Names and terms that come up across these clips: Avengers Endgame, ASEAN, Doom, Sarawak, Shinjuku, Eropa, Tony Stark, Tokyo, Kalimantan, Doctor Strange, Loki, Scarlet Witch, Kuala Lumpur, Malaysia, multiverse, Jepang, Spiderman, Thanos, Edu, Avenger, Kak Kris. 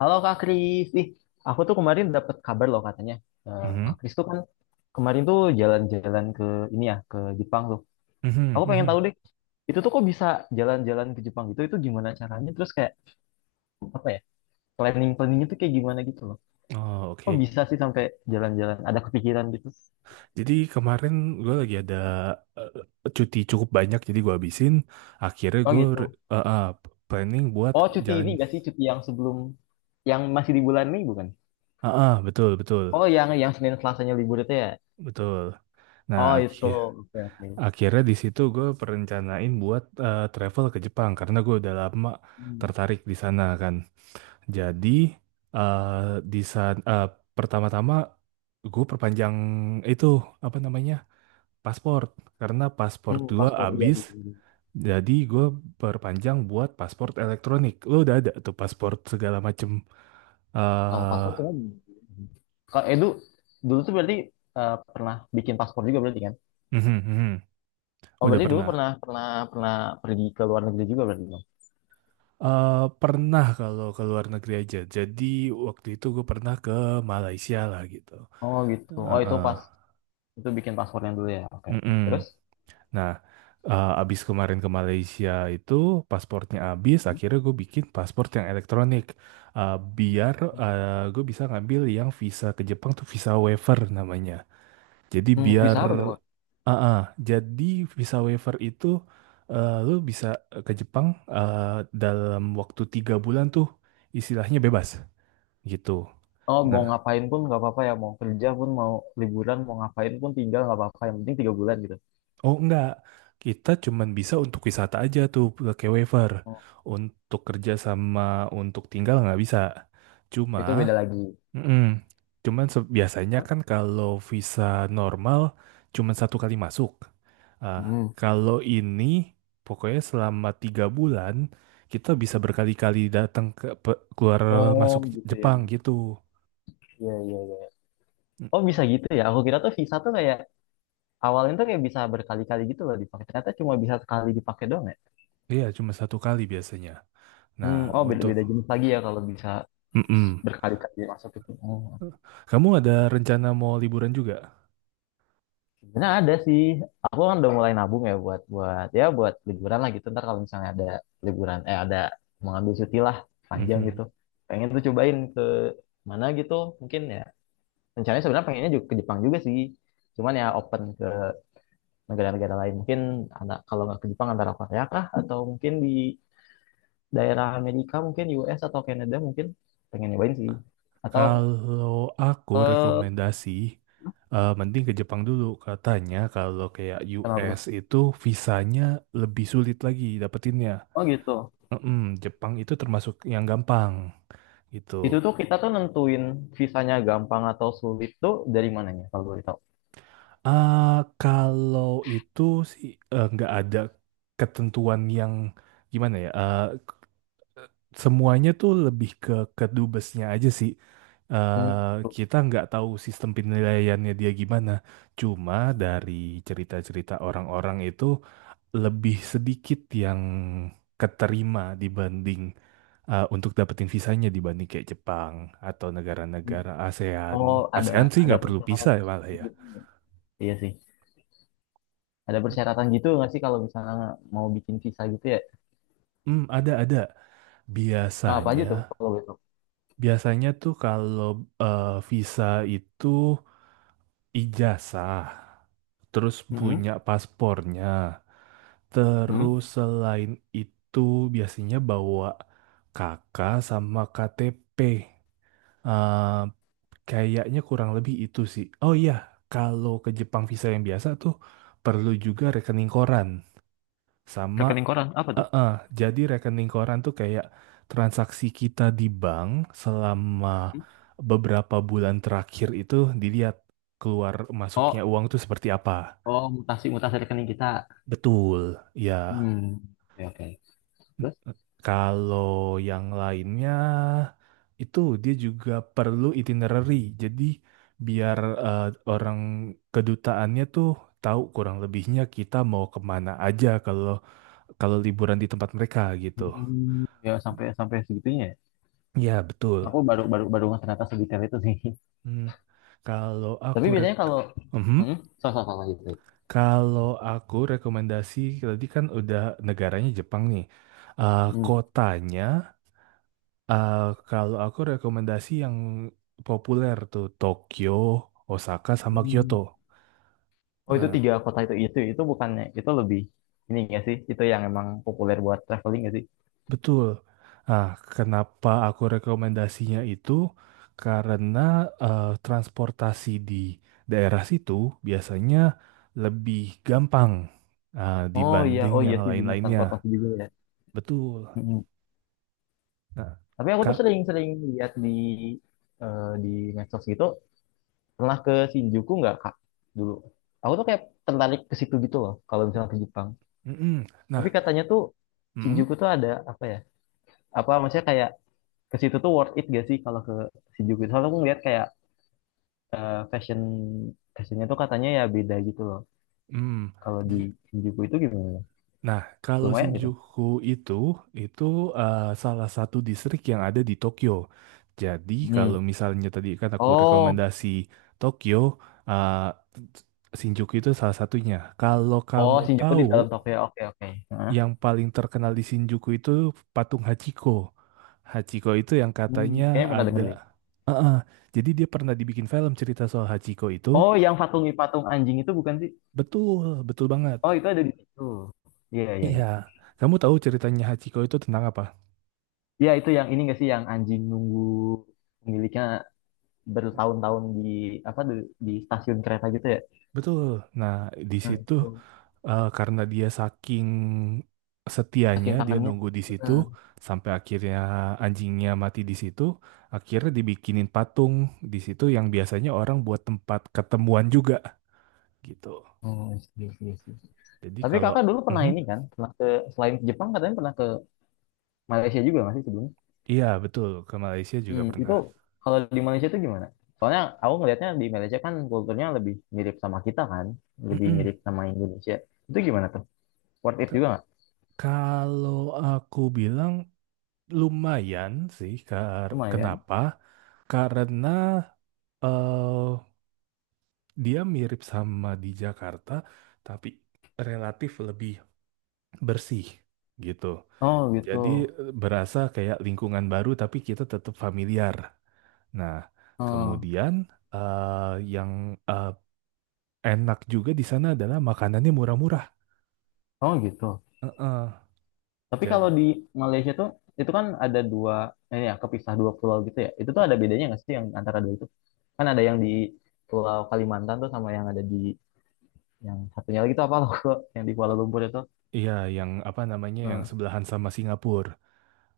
Halo Kak Kris, ih, aku tuh kemarin dapat kabar loh katanya Mhm, Kak Kris tuh kan kemarin tuh jalan-jalan ke ini ya ke Jepang tuh. mhm, Aku pengen mhm. tahu deh itu tuh kok bisa jalan-jalan ke Jepang gitu? Itu gimana caranya? Terus kayak apa ya planning-planningnya tuh kayak gimana gitu loh? Oh, Kok oke. bisa sih sampai jalan-jalan? Ada kepikiran gitu? Jadi kemarin gue lagi ada eh, cuti cukup banyak, jadi gue habisin. Akhirnya Oh gue gitu. planning buat Oh cuti jalan. ini gak sih cuti yang sebelum yang masih di bulan ini bukan? Betul, betul, Oh yang Senin Selasanya libur itu ya? betul. Nah, Oh itu, oke oke. akhirnya di situ gue perencanain buat travel ke Jepang karena gue udah lama Hmm. tertarik di sana kan. Jadi di sana pertama-tama gue perpanjang itu apa namanya paspor karena paspor Hmm, gue paspor iya habis. gitu. Jadi gue perpanjang buat paspor elektronik. Lo udah ada tuh paspor segala macem. eh Kalau paspor cuman kalau Edu dulu tuh berarti pernah bikin paspor juga berarti kan? mhm, mhm. Oh Udah berarti dulu pernah. pernah, pernah pergi ke luar negeri juga berarti dong? Pernah kalau ke luar negeri aja. Jadi waktu itu gue pernah ke Malaysia lah gitu. Oh gitu. Oh Eh, itu eh, pas itu bikin paspornya dulu ya. Oke, oke. mm-mm. Terus? Nah, abis kemarin ke Malaysia itu paspornya abis. Akhirnya gue bikin paspor yang elektronik. Biar gue bisa ngambil yang visa ke Jepang tuh visa waiver namanya. Jadi Hmm, visa biar apa dong? ah ah, jadi visa waiver itu lu bisa ke Jepang eh, dalam waktu 3 bulan tuh istilahnya bebas gitu. Oh mau Nah, ngapain pun nggak apa-apa ya. Mau kerja pun, mau liburan, mau ngapain pun tinggal nggak apa-apa. Yang penting 3 bulan gitu. oh enggak, kita cuman bisa untuk wisata aja tuh pakai waiver. Oh Untuk kerja sama untuk tinggal nggak bisa. Cuma itu beda lagi. Mm-mm. Biasanya Hah? kan kalau visa normal cuman satu kali masuk. Ah, Hmm. kalau ini pokoknya selama 3 bulan kita bisa berkali-kali datang ke keluar Oh masuk gitu ya. Jepang gitu. Iya iya iya. Mm, Oh bisa gitu ya. Aku kira tuh visa tuh kayak awalnya tuh kayak bisa berkali-kali gitu loh dipakai. Ternyata cuma bisa sekali dipakai doang ya. iya, cuma satu kali biasanya. Nah, Hmm, oh untuk beda-beda jenis lagi ya kalau bisa Mm-mm. berkali-kali masuk itu. Oh. Kamu ada rencana mau liburan juga? Sebenarnya ada sih. Aku kan udah mulai nabung ya buat buat ya buat liburan lah gitu. Ntar kalau misalnya ada liburan, ada mengambil cuti lah panjang gitu. Mhm. Pengen tuh cobain ke mana gitu mungkin ya. Rencananya sebenarnya pengennya juga ke Jepang juga sih. Cuman ya open ke negara-negara lain. Mungkin anak kalau nggak ke Jepang antara Korea kah atau mungkin di daerah Amerika mungkin US atau Kanada mungkin pengen nyobain sih. Atau Kalau aku ke rekomendasi, mending ke Jepang dulu. Katanya kalau kayak US kenapa. itu visanya lebih sulit lagi dapetinnya. Oh gitu. Mm-mm. Jepang itu termasuk yang gampang Itu gitu. tuh kita tuh nentuin visanya gampang atau sulit tuh dari mananya kalau boleh tahu? Ah, kalau itu sih nggak ada ketentuan yang gimana ya. Semuanya tuh lebih ke kedubesnya aja sih. Hmm, eh gitu. kita nggak tahu sistem penilaiannya dia gimana. Cuma dari cerita-cerita orang-orang itu lebih sedikit yang keterima dibanding untuk dapetin visanya dibanding kayak Jepang atau Hmm. negara-negara Oh, ASEAN. ASEAN sih ada nggak perlu visa persyaratan ya malah ya. gitu ya? Iya sih. Ada persyaratan gitu nggak sih kalau misalnya mau bikin visa gitu ya? Hmm, ada ada. Nah, apa aja Biasanya, tuh kalau boleh tahu? biasanya, tuh kalau visa itu ijazah, terus Mm-hmm. punya paspornya. Hmm. Terus selain itu biasanya bawa kakak sama KTP. Eh, kayaknya kurang lebih itu sih. Oh iya, kalau ke Jepang visa yang biasa tuh perlu juga rekening koran sama Rekening koran apa tuh? eh, eh, jadi rekening koran tuh kayak transaksi kita di bank selama Hmm? beberapa bulan terakhir itu dilihat keluar masuknya Oh, uang tuh seperti apa. oh mutasi mutasi rekening kita. Betul, ya. Hmm. Ya, oke. Terus? Kalau yang lainnya itu dia juga perlu itinerary. Jadi biar eh, orang kedutaannya tuh tahu kurang lebihnya kita mau kemana aja kalau kalau liburan di tempat mereka gitu. Hmm, ya sampai sampai segitunya ya? Ya, betul. Aku baru, baru, baru nggak ternyata sedetail itu sih. Hmm. Kalau Tapi aku rek biasanya kalau Mhm. hmm, so, so, so, so, gitu. Kalau aku rekomendasi tadi kan udah negaranya Jepang nih. Eh, kotanya Eh, kalau aku rekomendasi yang populer tuh Tokyo, Osaka sama Kyoto. Hmm. Oh itu Nah, tiga kota itu, itu bukannya itu lebih ini nggak sih itu yang emang populer buat traveling nggak sih? betul. Nah, kenapa aku rekomendasinya itu? Karena transportasi di daerah situ biasanya lebih gampang Oh iya, dibanding oh iya yang sih bener, lain-lainnya. transportasi juga ya. Betul. Mm-mm. Nah, Tapi aku tuh Kak. sering-sering lihat di di medsos gitu, pernah ke Shinjuku nggak Kak dulu? Aku tuh kayak tertarik ke situ gitu loh kalau misalnya ke Jepang. Mm-mm. Tapi Nah, katanya tuh mm-mm, Shinjuku tuh ada apa ya? Apa maksudnya kayak ke situ tuh worth it gak sih kalau ke Shinjuku? Soalnya aku ngeliat kayak fashion, fashionnya tuh katanya ya beda gitu loh. Kalau di mm. Shinjuku itu gimana? Nah, kalau Lumayan gitu. Shinjuku itu itu salah satu distrik yang ada di Tokyo. Jadi kalau Hmm. misalnya tadi kan aku Oh. rekomendasi Tokyo, Shinjuku itu salah satunya. Kalau Oh, kamu Shinjuku tahu di dalam Tokyo. Oke, oke. Hah? yang paling terkenal di Shinjuku itu patung Hachiko. Hachiko itu yang Hmm. katanya Kayaknya pernah denger deh. ada. Eh, eh, Jadi dia pernah dibikin film cerita soal Hachiko itu. Oh, yang patungi-patung anjing itu bukan sih? Betul, betul banget. Oh, itu ada di situ. Iya, iya, iya. Iya. Kamu tahu ceritanya Hachiko itu tentang apa? Iya, itu yang ini nggak sih, yang anjing nunggu pemiliknya bertahun-tahun di apa di stasiun kereta gitu ya? Betul. Nah, di Nah, situ itu. Karena dia saking setianya Saking dia kangennya. nunggu di situ Heeh. sampai akhirnya anjingnya mati di situ, akhirnya dibikinin patung di situ yang biasanya orang buat tempat ketemuan juga gitu. Oh, I see, I Jadi tapi kalau kakak dulu pernah Mhm. ini kan? Pernah ke selain ke Jepang, katanya pernah ke Malaysia juga masih sebelum? Iya, betul, ke Malaysia juga Hmm, itu pernah. kalau di Malaysia itu gimana? Soalnya aku ngelihatnya di Malaysia kan kulturnya lebih mirip sama kita kan, lebih Mm-mm. mirip sama Indonesia. Itu gimana tuh? Worth it Ke- juga nggak? Kalau aku bilang lumayan sih, Lumayan. kenapa? Karena eh, dia mirip sama di Jakarta, tapi relatif lebih bersih gitu. Oh gitu. Jadi berasa kayak lingkungan baru, tapi kita tetap familiar. Nah, Oh, kemudian eh, yang eh, enak juga di sana adalah makanannya murah-murah. oh gitu. Heeh. Tapi Jadi, kalau di Malaysia tuh itu kan ada dua, ya kepisah dua pulau gitu ya. Itu tuh ada bedanya nggak sih yang antara dua itu? Kan ada yang di Pulau Kalimantan tuh sama yang ada di yang satunya lagi tuh apa loh? Yang di Kuala Lumpur itu. iya, yang apa namanya yang Hmm. sebelahan sama Singapura.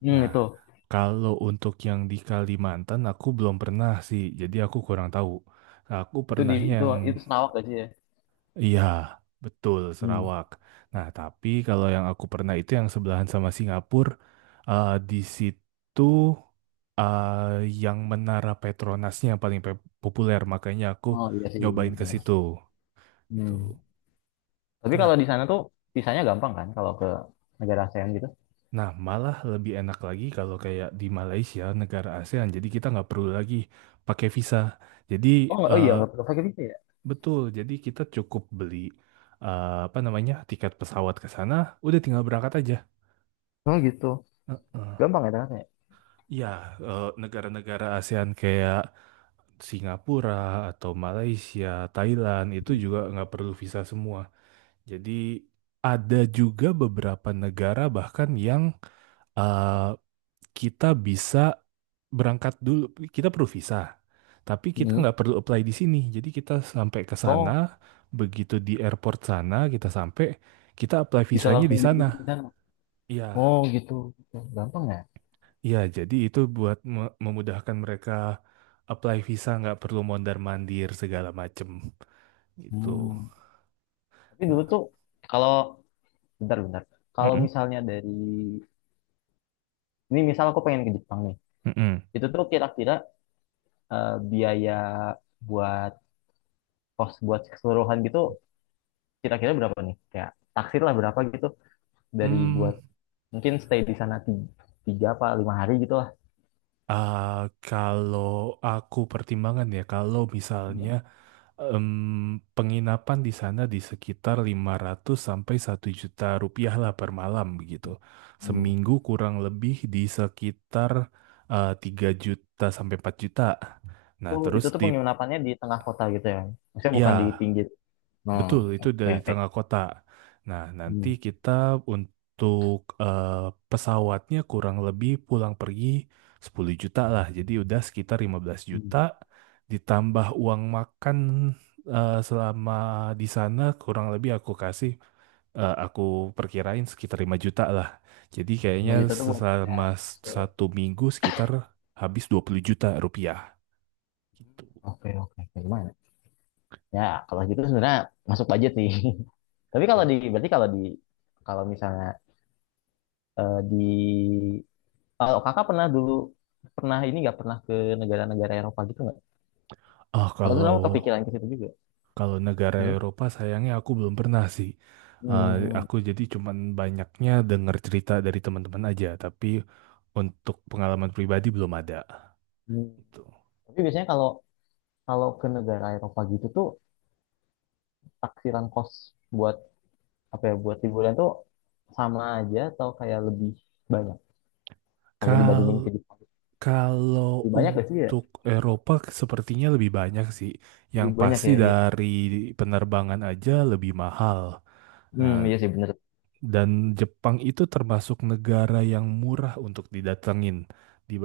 Hmm, Nah, itu. kalau untuk yang di Kalimantan aku belum pernah sih, jadi aku kurang tahu. Aku Itu di pernahnya. itu itu Sarawak gak sih ya? Iya, betul Hmm. Sarawak. Nah, tapi kalau yang aku pernah itu yang sebelahan sama Singapura, di situ yang Menara Petronasnya yang paling populer, makanya aku Oh iya sih iya, nyobain ke benar. situ gitu. Hmm. Tapi Nah, kalau di sana tuh visanya gampang kan kalau ke negara ASEAN gitu? nah, malah lebih enak lagi kalau kayak di Malaysia, negara ASEAN. Jadi kita nggak perlu lagi pakai visa. Jadi Oh nggak, oh iya eh, nggak perlu pakai visa ya? betul, jadi kita cukup beli apa namanya tiket pesawat ke sana, udah tinggal berangkat aja. Oh gitu, Heeh. gampang ya ternyata ya? Ya, negara-negara ASEAN kayak Singapura atau Malaysia, Thailand itu juga nggak perlu visa semua. Jadi ada juga beberapa negara bahkan yang eh, kita bisa berangkat dulu, kita perlu visa, tapi kita Hmm. nggak perlu apply di sini. Jadi kita sampai ke sana, Oh begitu di airport sana kita sampai, kita apply bisa visanya langsung di di sana. sana. Iya, Oh gitu, gitu, gampang ya? iya, jadi itu buat memudahkan mereka apply visa nggak perlu mondar-mandir segala macem gitu. Hmm. Tapi dulu Nah, tuh kalau bentar-bentar, kalau mm-mm, misalnya dari ini misal aku pengen ke Jepang nih, mm-mm. itu tuh kira-kira biaya buat kos buat keseluruhan gitu kira-kira berapa nih? Kayak taksir lah berapa gitu, dari Hmm, buat mungkin stay di sana 3, apa 5 hari gitu lah. ah, kalau aku pertimbangan ya, kalau misalnya em, penginapan di sana di sekitar 500 sampai 1 juta rupiah lah per malam begitu. Hmm. Seminggu kurang lebih di sekitar 3 juta sampai 4 juta. Nah, Itu tuh penginapannya di tengah kota gitu ya. Maksudnya bukan di ya, pinggir. Nah, betul, itu oke dari oke. tengah kota. Nah, nanti Hmm. kita untuk eh, pesawatnya kurang lebih pulang pergi 10 juta lah. Jadi udah sekitar 15 juta Hmm. ditambah uang makan selama di sana kurang lebih aku kasih aku perkirain sekitar 5 juta lah. Jadi kayaknya 5 juta tuh buat ya. selama satu minggu sekitar habis 20 juta rupiah gitu. Oke oke, oke. Gimana? Ya kalau gitu sebenarnya masuk budget nih. Tapi kalau di berarti kalau di kalau misalnya di kalau kakak pernah dulu pernah ini nggak, pernah ke negara-negara Eropa gitu nggak? Ah, Kalau tuh kalau kamu kepikiran ke situ juga. Kalau negara Hmm. Eropa sayangnya aku belum pernah sih. Eh, Hmm. aku jadi cuman banyaknya dengar cerita dari teman-teman aja, tapi untuk pengalaman pribadi belum ada. Hmm. Gitu. Tapi biasanya kalau kalau ke negara Eropa gitu tuh taksiran kos buat apa ya, buat liburan tuh sama aja atau kayak lebih banyak kalau Kal dibandingin ke Jepang, kalau lebih banyak gak sih ya, untuk Eropa sepertinya lebih banyak sih. Yang lebih banyak pasti ya iya. dari penerbangan aja lebih mahal. Hmm Nah, iya sih bener, dan Jepang itu termasuk negara yang murah untuk didatengin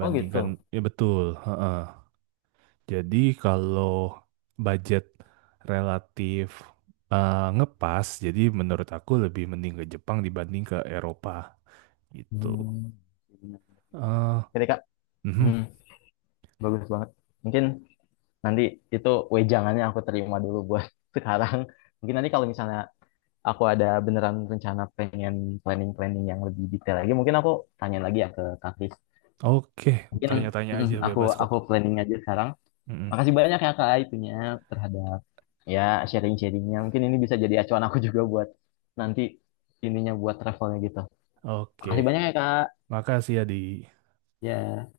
oh gitu. ya, betul. Heeh. Jadi kalau budget relatif ngepas, jadi menurut aku lebih mending ke Jepang dibanding ke Eropa gitu. Hmm, bener. eh Oke deh, Kak. mhm. Hmm, bagus banget, mungkin nanti itu wejangannya aku terima dulu buat sekarang. Mungkin nanti kalau misalnya aku ada beneran rencana pengen planning, planning yang lebih detail lagi, mungkin aku tanya lagi ya ke Kak Kris. Oke, Mungkin tanya-tanya mm, aja bebas kok. aku planning aja sekarang. Mhm. Makasih banyak ya Kak itunya terhadap ya sharing-sharingnya. Mungkin ini bisa jadi acuan aku juga buat nanti ininya buat travelnya gitu. Makasih Oke, banyak ya Kak. makasih ya di. Ya.